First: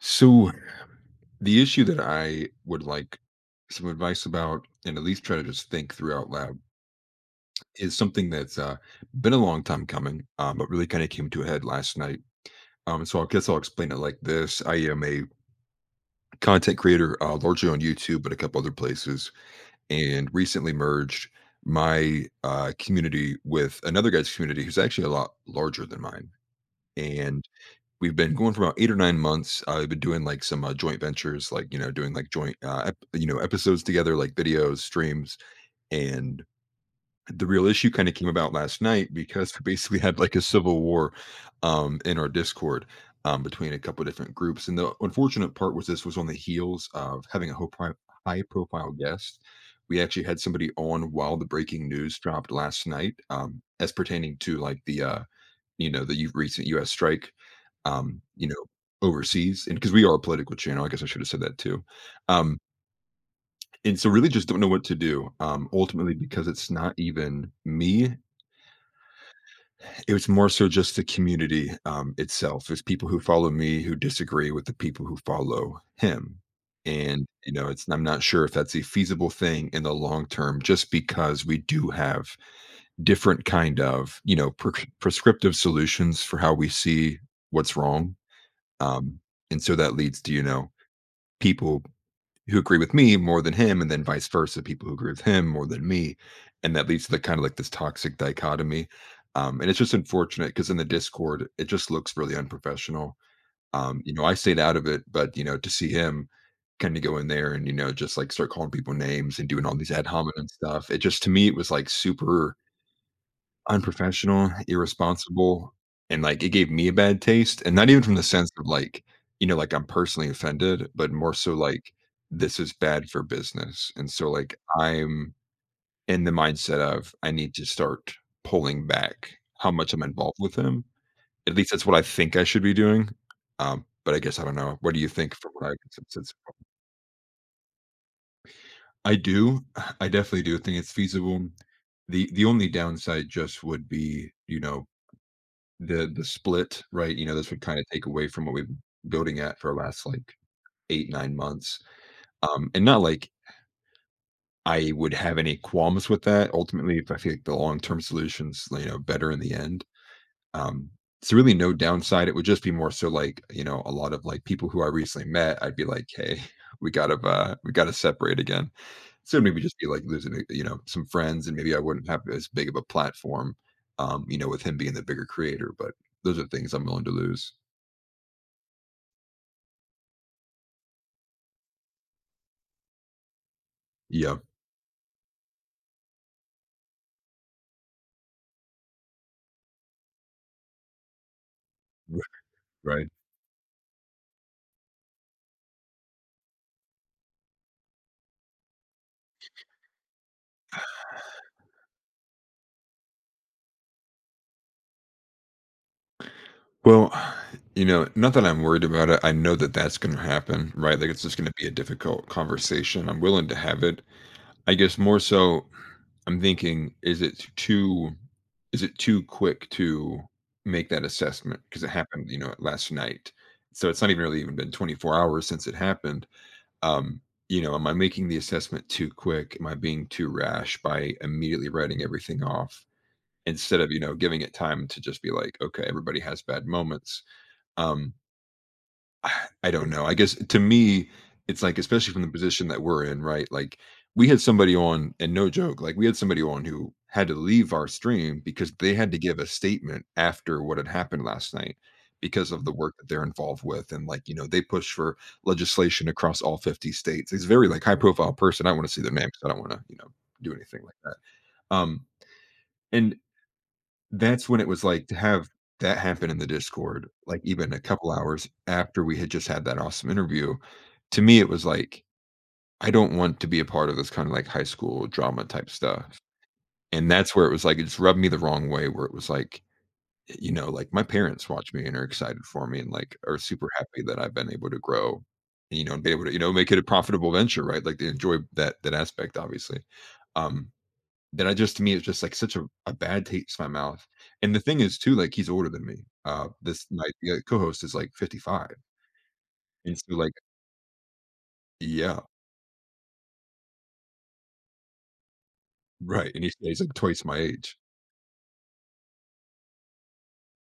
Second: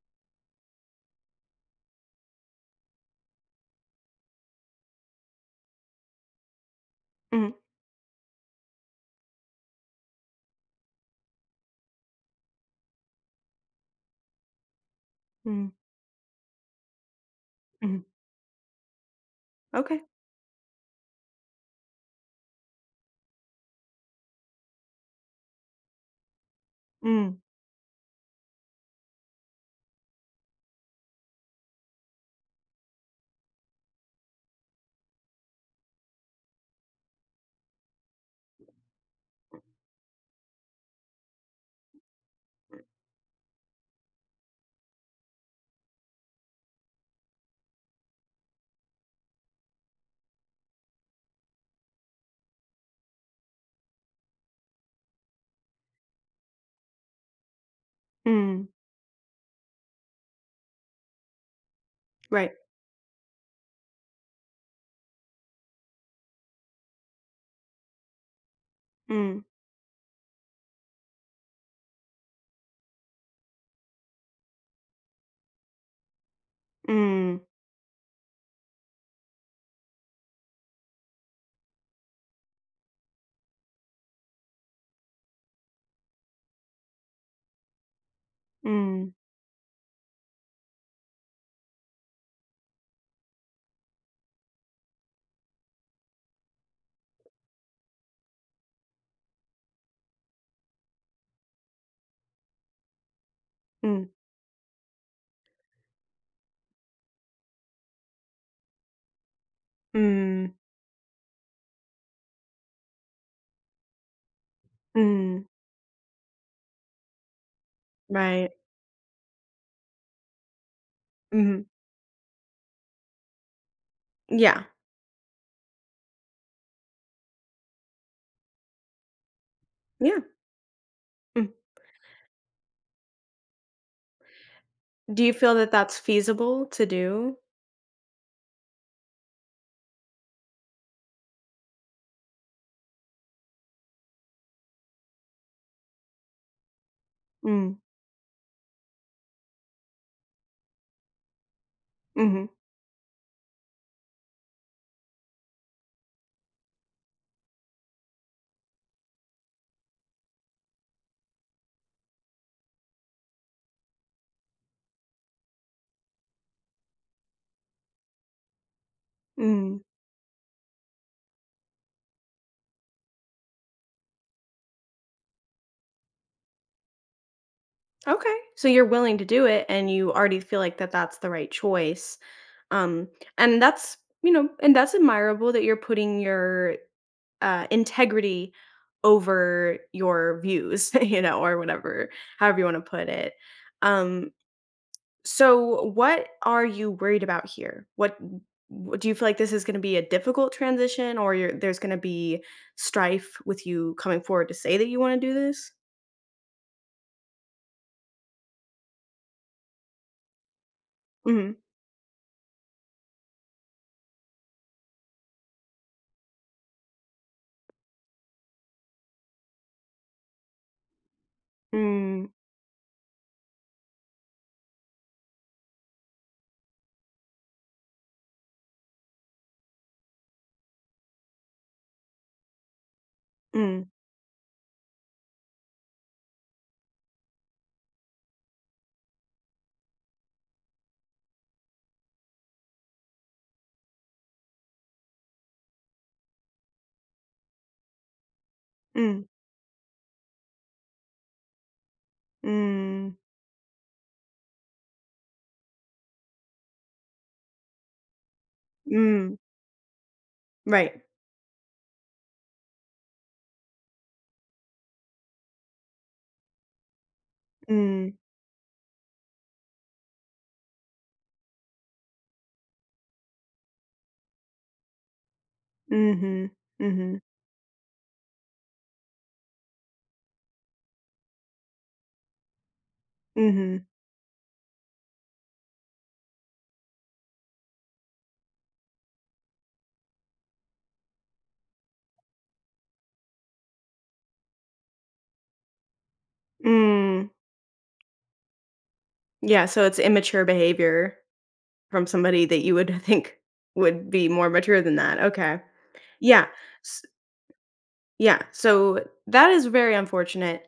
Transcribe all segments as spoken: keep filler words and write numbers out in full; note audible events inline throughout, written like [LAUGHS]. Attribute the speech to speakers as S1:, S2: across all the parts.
S1: So, the issue that I would like some advice about, and at least try to just think through out loud,
S2: Mhm,
S1: is something that's uh, been a long time coming, um, but really kind of came to a head last night. Um, so I guess I'll explain it like this: I am a
S2: mm,
S1: content creator, uh, largely on
S2: mhm.
S1: YouTube, but a couple other places,
S2: Okay.
S1: and recently merged my uh, community with another guy's community who's actually a lot larger than mine.
S2: Mm,
S1: And We've been going for about eight or nine months. I've been doing, like, some, uh, joint ventures, like, you know, doing, like, joint, uh, ep you know, episodes together, like, videos, streams, and the real issue kinda came about last night because we basically had, like, a civil war, um, in our Discord, um, between a couple different groups, and the unfortunate part was this was on the heels of having a ho high profile guest. We actually had somebody on while the breaking news dropped last night, um, as pertaining to, like, the, uh you know, the u recent U S strike, um, you know,
S2: mm,
S1: overseas, and because we are a political channel, I guess I should have said that too.
S2: right.
S1: Um, and so really just don't know what to do, um, ultimately because it's not even me.
S2: Mm,
S1: It was more so just the community, um, itself. It's people who follow me who disagree with the people who follow him. And,
S2: mm,
S1: you know, it's I'm not sure if that's a feasible thing in the long term just because we do have different kind of, you know, prec prescriptive solutions for how we see what's wrong.
S2: mm,
S1: Um, and so that leads to, you know, people who agree with me more than him, and then vice versa, people who agree with him more than me. And that leads to the kind of like this toxic dichotomy. Um, and it's just unfortunate because in the Discord, it just looks really unprofessional. Um,
S2: mm,
S1: you know, I stayed out of it, but you know, to see him kind of go in there and, you know, just like start calling people names and doing all these ad hominem
S2: mm,
S1: stuff, it just to me, it was like super unprofessional,
S2: mm,
S1: irresponsible, and, like, it gave me a bad taste, and not even from the
S2: right.
S1: sense of, like, you know, like, I'm personally offended, but more so,
S2: Mhm.
S1: like, this is bad for business, and so, like,
S2: Yeah.
S1: I'm in the mindset of, I need to start pulling back how much I'm
S2: Yeah.
S1: involved with him.
S2: Mm.
S1: At least that's what I think I should be doing, um, but I guess I don't know. What do you
S2: Do
S1: think
S2: you
S1: from
S2: feel
S1: what I
S2: that that's
S1: can sense?
S2: feasible to do?
S1: I do. I definitely do think it's feasible. The the only downside just would be, you know, The the split, right? You know, this would
S2: Mm,
S1: kinda take away from what we've been building at for the last, like, eight, nine months.
S2: mhm,
S1: Um, and not like I would have any qualms with that. Ultimately, if I feel like the long-term solution's, you know, better in the end. Um, it's really no downside. It would just be more so like, you know, a lot of, like, people who I recently met, I'd be like, "Hey, [LAUGHS] we gotta, uh, we gotta separate again." So maybe just
S2: mm.
S1: be like losing, uh, you know, some friends, and maybe I wouldn't have as big of a platform, um, you know, with him being the bigger creator, but those are things I'm willing to lose.
S2: Okay. So you're willing to do it and you already feel like that that's the right choice. Um and that's, you
S1: Yeah,
S2: know, and that's admirable that you're putting your uh, integrity over your views, [LAUGHS] you know, or whatever, however you want to put
S1: right.
S2: it. Um, so, what are you worried about here? What w- do you feel like this is going to be a difficult transition, or you're, there's going to be strife with you coming forward to say that you want to do this?
S1: Well, you know, not that I'm worried about it, I know that that's gonna happen, right? Like, it's just gonna
S2: Mm,
S1: be a difficult conversation, I'm willing to have it. I guess more so, I'm thinking, is it too is it too quick to make that assessment? Because it
S2: mm,
S1: happened, you know, last night. So it's not even really even been twenty-four hours since it happened. Um, you know, am I making the assessment too quick? Am I being too rash by immediately writing everything off, instead
S2: mm,
S1: of, you know, giving it time to just be like, okay, everybody has bad moments? Um [SIGHS] I, I don't know, I guess to me it's like, especially from the position that we're in, right? Like, we had somebody on, and no joke, like, we had somebody on who had to leave our stream because they had to
S2: mm,
S1: give a statement after what had happened last night, because of the work that
S2: mm,
S1: they're involved with, and, like, you know, they push for legislation across all fifty states. It's very like high profile person. I want to see their name,
S2: mm,
S1: because I don't want to, you know, do anything like
S2: right.
S1: that. um and that's when it was like, to have that happen in the Discord, like, even a couple
S2: Mm,
S1: hours after we had just had that awesome interview, to me, it was like, I don't want to be a part of this kind of, like, high school drama type stuff,
S2: mm-hmm,
S1: and
S2: mm-hmm,
S1: that's where it was like, it just rubbed me the wrong way, where it was like, you know, like, my parents watch me and are excited for me and, like, are super
S2: mm-hmm,
S1: happy that I've been able to grow, you know, and be able to, you know, make it a profitable venture, right? Like, they enjoy that that aspect, obviously. Um that I just to me, it's just, like, such a a bad taste in my mouth, and the thing is too, like, he's older than me. Uh, this my,
S2: mm.
S1: uh, co-host is, like, fifty-five,
S2: Yeah, so
S1: and
S2: it's
S1: so, like,
S2: immature behavior. From
S1: yeah,
S2: somebody that you would [LAUGHS] think would be more mature than that, okay.
S1: right, and
S2: Yeah,
S1: he's he's, like,
S2: s
S1: twice my age.
S2: yeah, so that is very unfortunate,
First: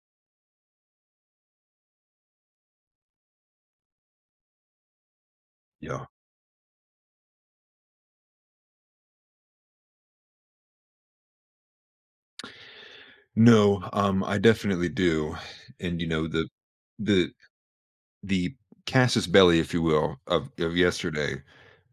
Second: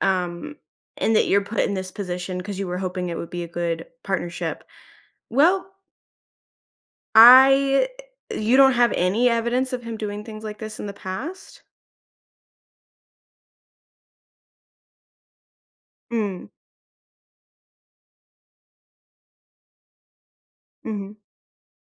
S2: um, and that you're put in this position because you were hoping it would be a good partnership. Well,
S1: Yeah.
S2: I you don't have any evidence of him doing things like this in the past?
S1: No, um, I definitely do, and, you know,
S2: Mm,
S1: the the the Casus belly, if you will, of of
S2: mhm,
S1: yesterday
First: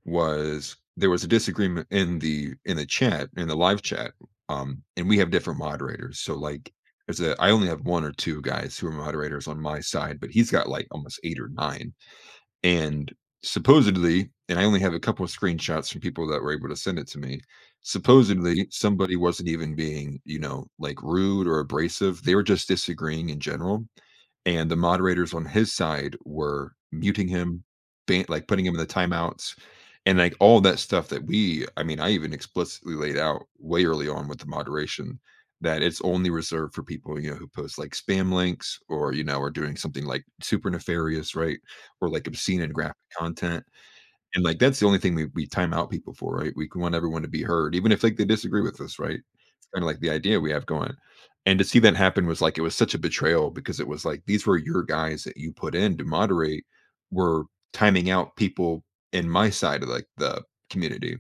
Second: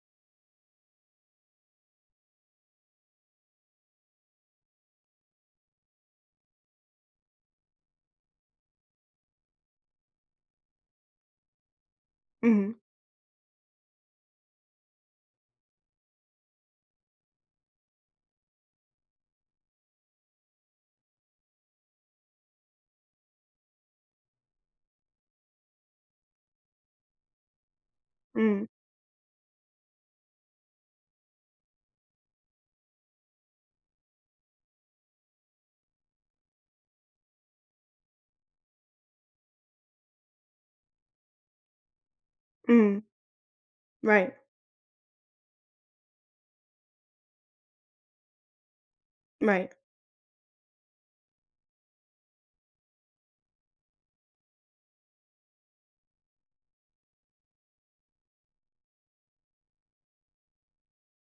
S1: was there was a disagreement in the in the chat, in the live chat, um, and we have different moderators. So like there's a I only have one or two guys who are moderators on my side, but he's got like almost eight or nine.
S2: mhm,
S1: And supposedly, and I only have a couple of screenshots from people that were able to send it to me. Supposedly, somebody wasn't even being, you know, like rude or abrasive. They were just disagreeing in general, and the moderators on his side were muting him, ban like, putting
S2: mm,
S1: him in the timeouts, and, like, all that stuff that we I mean, I even explicitly laid out way early on with the moderation that it's only reserved for people, you know, who post, like, spam links or, you know, are doing something, like, super nefarious, right? Or, like, obscene and graphic
S2: mm,
S1: content.
S2: right,
S1: And, like, that's the only thing we we time out people for, right? We want everyone to be heard, even if, like, they disagree with us, right? It's
S2: right,
S1: kinda like the idea we have going. And to see that happen was, like, it was such a betrayal because it was like, these were your guys that you put in to moderate were timing out people in my side of, like, the community.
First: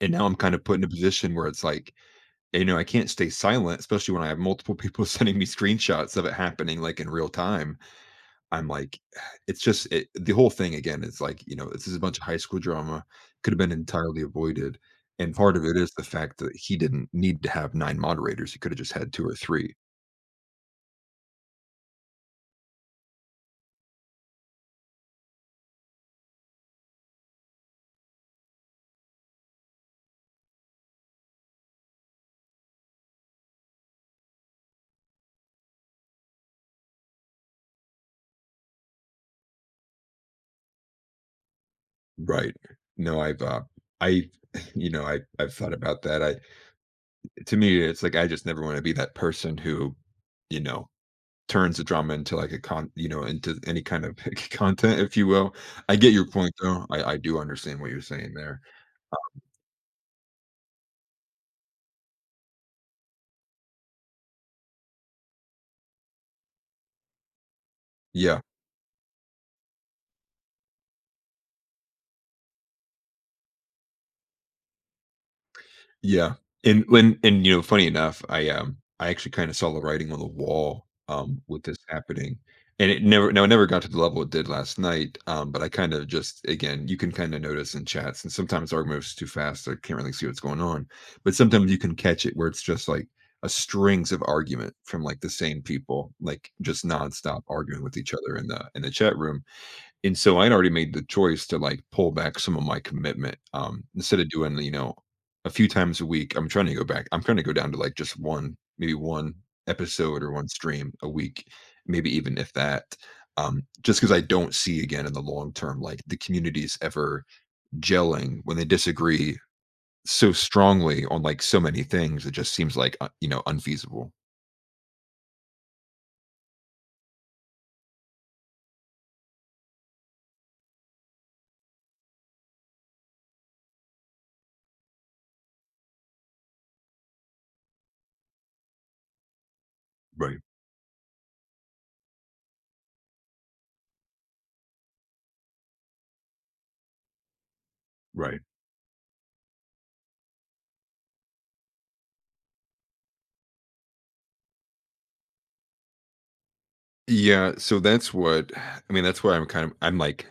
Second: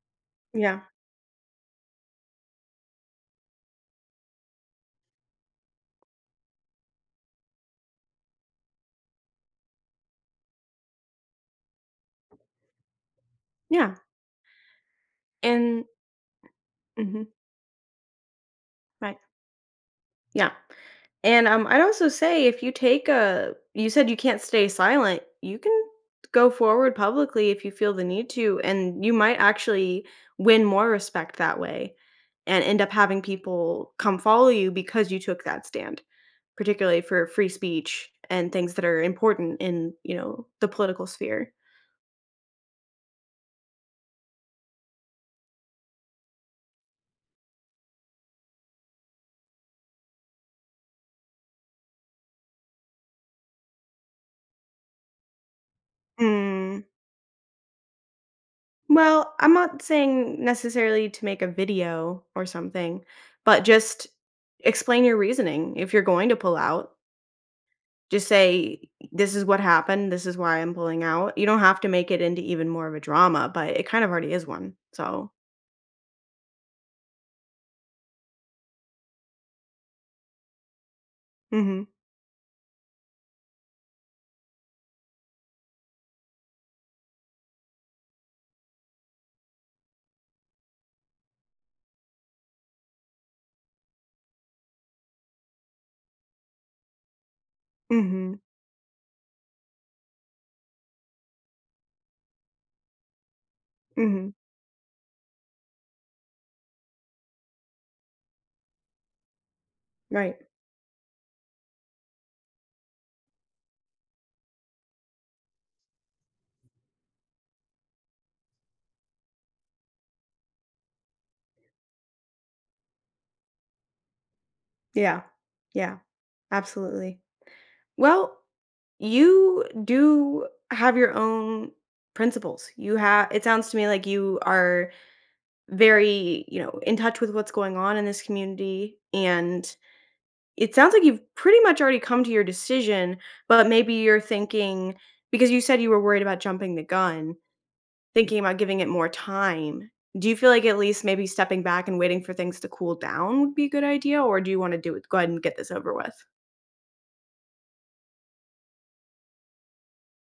S1: And now I'm kind of put
S2: yeah,
S1: in a position where it's like, you know, I can't stay silent, especially when I have multiple people [LAUGHS] sending me screenshots of it happening, like, in real time. I'm like, [SIGHS] it's just it, the whole thing again is like, you know, this is a bunch of high school drama, could have been
S2: yeah,
S1: entirely avoided. And part of it
S2: and
S1: is the fact that he didn't
S2: mhm,
S1: need to have nine moderators. He could have just had
S2: right,
S1: two or three.
S2: yeah. And, um, I'd also say if you take a you said you can't stay silent, you can go forward publicly if you feel the need to, and you might actually win more respect that way and end up having people come follow you because you took that stand particularly for free speech and things that are important in, you know, the political sphere.
S1: Right. No, I've, uh, I, [LAUGHS] you know, I, I've thought about that. I, to me, it's like, I just never want to be that person who, you know, turns the drama into like a con, you know, into any kind of [LAUGHS] content, if you will. I get your point
S2: Mm,
S1: though. I, I do understand what you're saying there.
S2: well, I'm not saying necessarily to make a video or something, but just explain your reasoning if you're going to pull out. Just
S1: Yeah.
S2: say, "This is what happened. This is why I'm pulling out." You don't have to make it into even more of a drama, but it kind of already is one. So.
S1: Yeah. And when and you know, funny enough, I um I actually kind of saw the writing on the wall um with this
S2: Mhm.
S1: happening. And it never now it never got to the level it did last night. Um, but I kind of just again, you can kind of notice in chats, and sometimes our moves too fast. I can't really see what's going on. But sometimes you can catch it where it's just like a strings of argument from like the same people, like just nonstop arguing with each other
S2: Mhm.
S1: in the in the chat room, and so I'd already made the choice to, like, pull back some of my commitment, um, instead of
S2: Mhm.
S1: doing, you know, a few times a week, I'm trying to go back I'm trying to go down to, like, just one, maybe one episode or
S2: Right.
S1: one stream a week, maybe even if that, um, just because I don't see again in the long term, like, the communities ever gelling when they disagree so strongly on, like, so many things. It just seems like, uh, you know, unfeasible.
S2: Yeah. Yeah. Absolutely. Well, you do have your own principles. You have it sounds to me like you are very, you know, in touch with what's going on in this community, and
S1: Right,
S2: it sounds like you've pretty much already come to your decision, but maybe you're thinking because you said you were worried about jumping the gun, thinking
S1: right.
S2: about giving it more time. Do you feel like at least maybe stepping back and waiting for things to cool down would be a good idea, or do you want to do it? Go ahead and get this over with.
S1: Yeah, so that's what I mean, that's why I'm kind of I'm, like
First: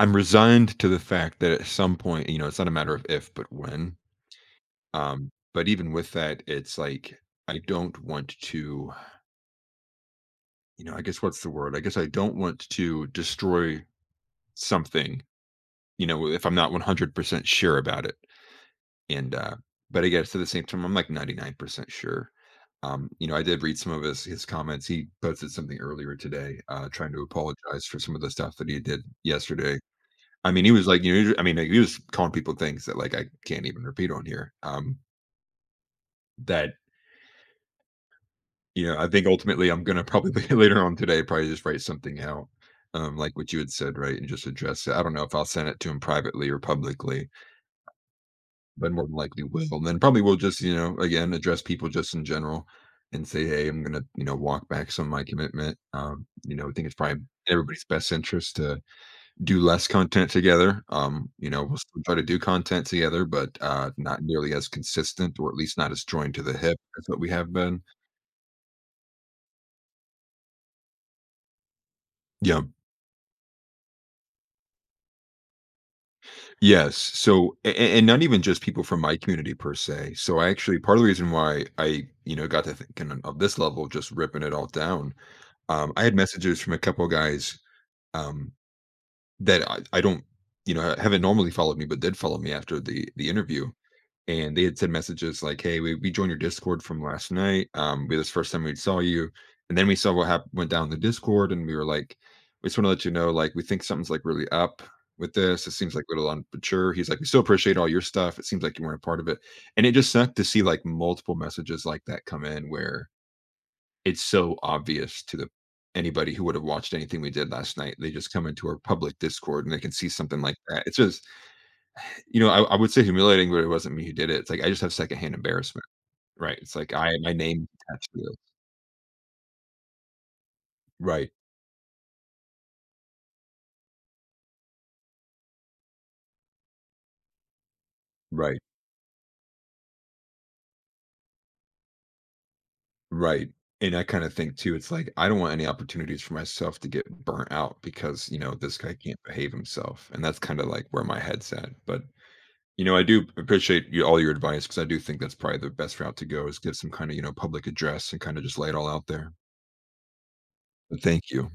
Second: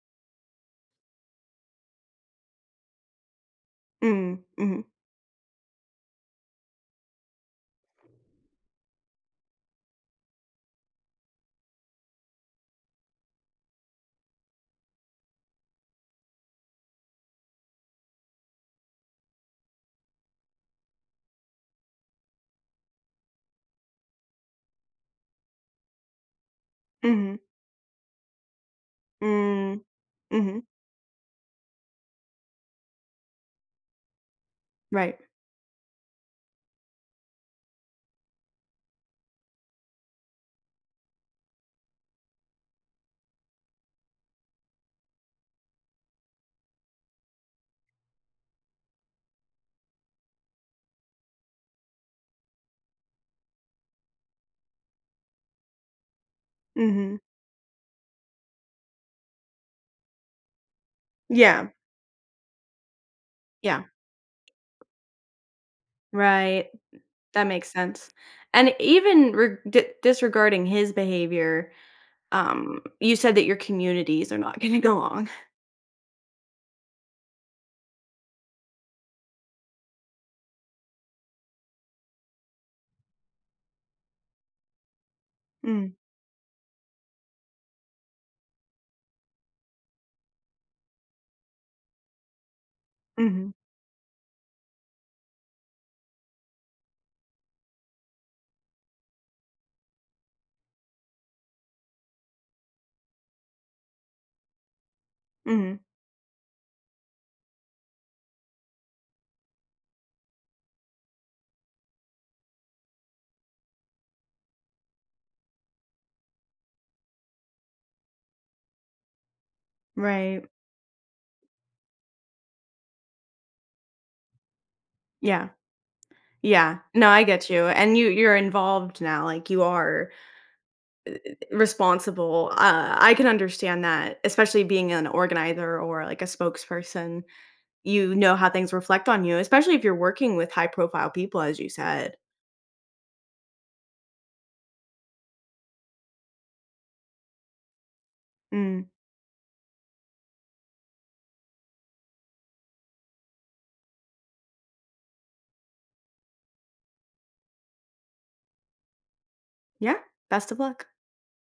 S1: I'm resigned to the fact that at some point, you know, it's not a matter of if, but when.
S2: Mm, mhm,
S1: Um, but even with that, it's like I don't want to, you know, I guess what's the word? I guess I don't want to destroy something, you know, if I'm not one hundred percent sure about it. And, uh, but I guess at the same time, I'm like ninety-nine percent sure. Um, you know, I did read some of his his comments. He posted something earlier today, uh, trying to
S2: mhm,
S1: apologize for some of the stuff that he did yesterday.
S2: mm,
S1: I
S2: mhm,
S1: mean, he was like, you know, I mean, like, he was calling people things that like I can't even repeat on here. Um,
S2: right,
S1: that You know, I think ultimately I'm gonna probably [LAUGHS] later on today probably just write something out, um, like what you had said, right, and just address it. I don't know if I'll send it to him privately or publicly, but more than likely will. And then probably we'll just, you know, again address people just in general and say, hey, I'm gonna, you know, walk back some of my commitment. Um, you know, I think it's probably
S2: mhm.
S1: in everybody's best interest to do less content together. Um, you know,
S2: Yeah,
S1: we'll still try to do content together, but,
S2: yeah,
S1: uh, not nearly as consistent, or at least not as joined to the
S2: right.
S1: hip as what we
S2: That
S1: have
S2: makes
S1: been.
S2: sense. And even re- di disregarding his behavior,
S1: Yeah.
S2: Um, you said that your communities are not gonna go along.
S1: Yes. So a and not even just people from my community per se. So I Actually, part of the reason why I, you know, got to thinking of this level, just ripping it all down, um,
S2: Mm,
S1: I had messages from a couple of guys, um, that I I don't, you know, haven't normally followed me, but did follow me after the the
S2: mhm,
S1: interview. And they had sent messages like, "Hey, we, we joined your Discord from last night. Um, we This first time we saw you, and then we saw what happened went down in the Discord, and we were like, we just want to let you know, like, we think something's like really up with this. It
S2: mhm,
S1: seems like a little unmature." He's like, "We still appreciate all your stuff. It seems like you weren't a part of it," and it just sucked to see like multiple messages like that come in where it's so obvious to the anybody who would have watched anything we did last night, they just come into our public Discord and they can see something
S2: right.
S1: like that. It's just, you know, I I would say humiliating, but it wasn't me who did it. It's like I just have secondhand
S2: Yeah,
S1: embarrassment, right? It's
S2: yeah.
S1: like
S2: No,
S1: I
S2: I
S1: my
S2: get you,
S1: name
S2: and you
S1: attached to
S2: you're
S1: it.
S2: involved now, like, you are
S1: Right,
S2: responsible. Uh, I can understand that, especially being an organizer or, like, a spokesperson. You know how
S1: right,
S2: things reflect on you, especially if you're working with high profile people, as you said.
S1: right. And I kind of think too, it's like I don't want any opportunities for myself to get burnt out because, you know, this
S2: Mm,
S1: guy can't behave himself. And that's kind of like where my head's at. But you know, I do appreciate you, all your advice, because I do think that's probably the best route to go, is give some kind of, you know, public address and kind of just lay it all out there.
S2: yeah, best of luck.
S1: But thank you.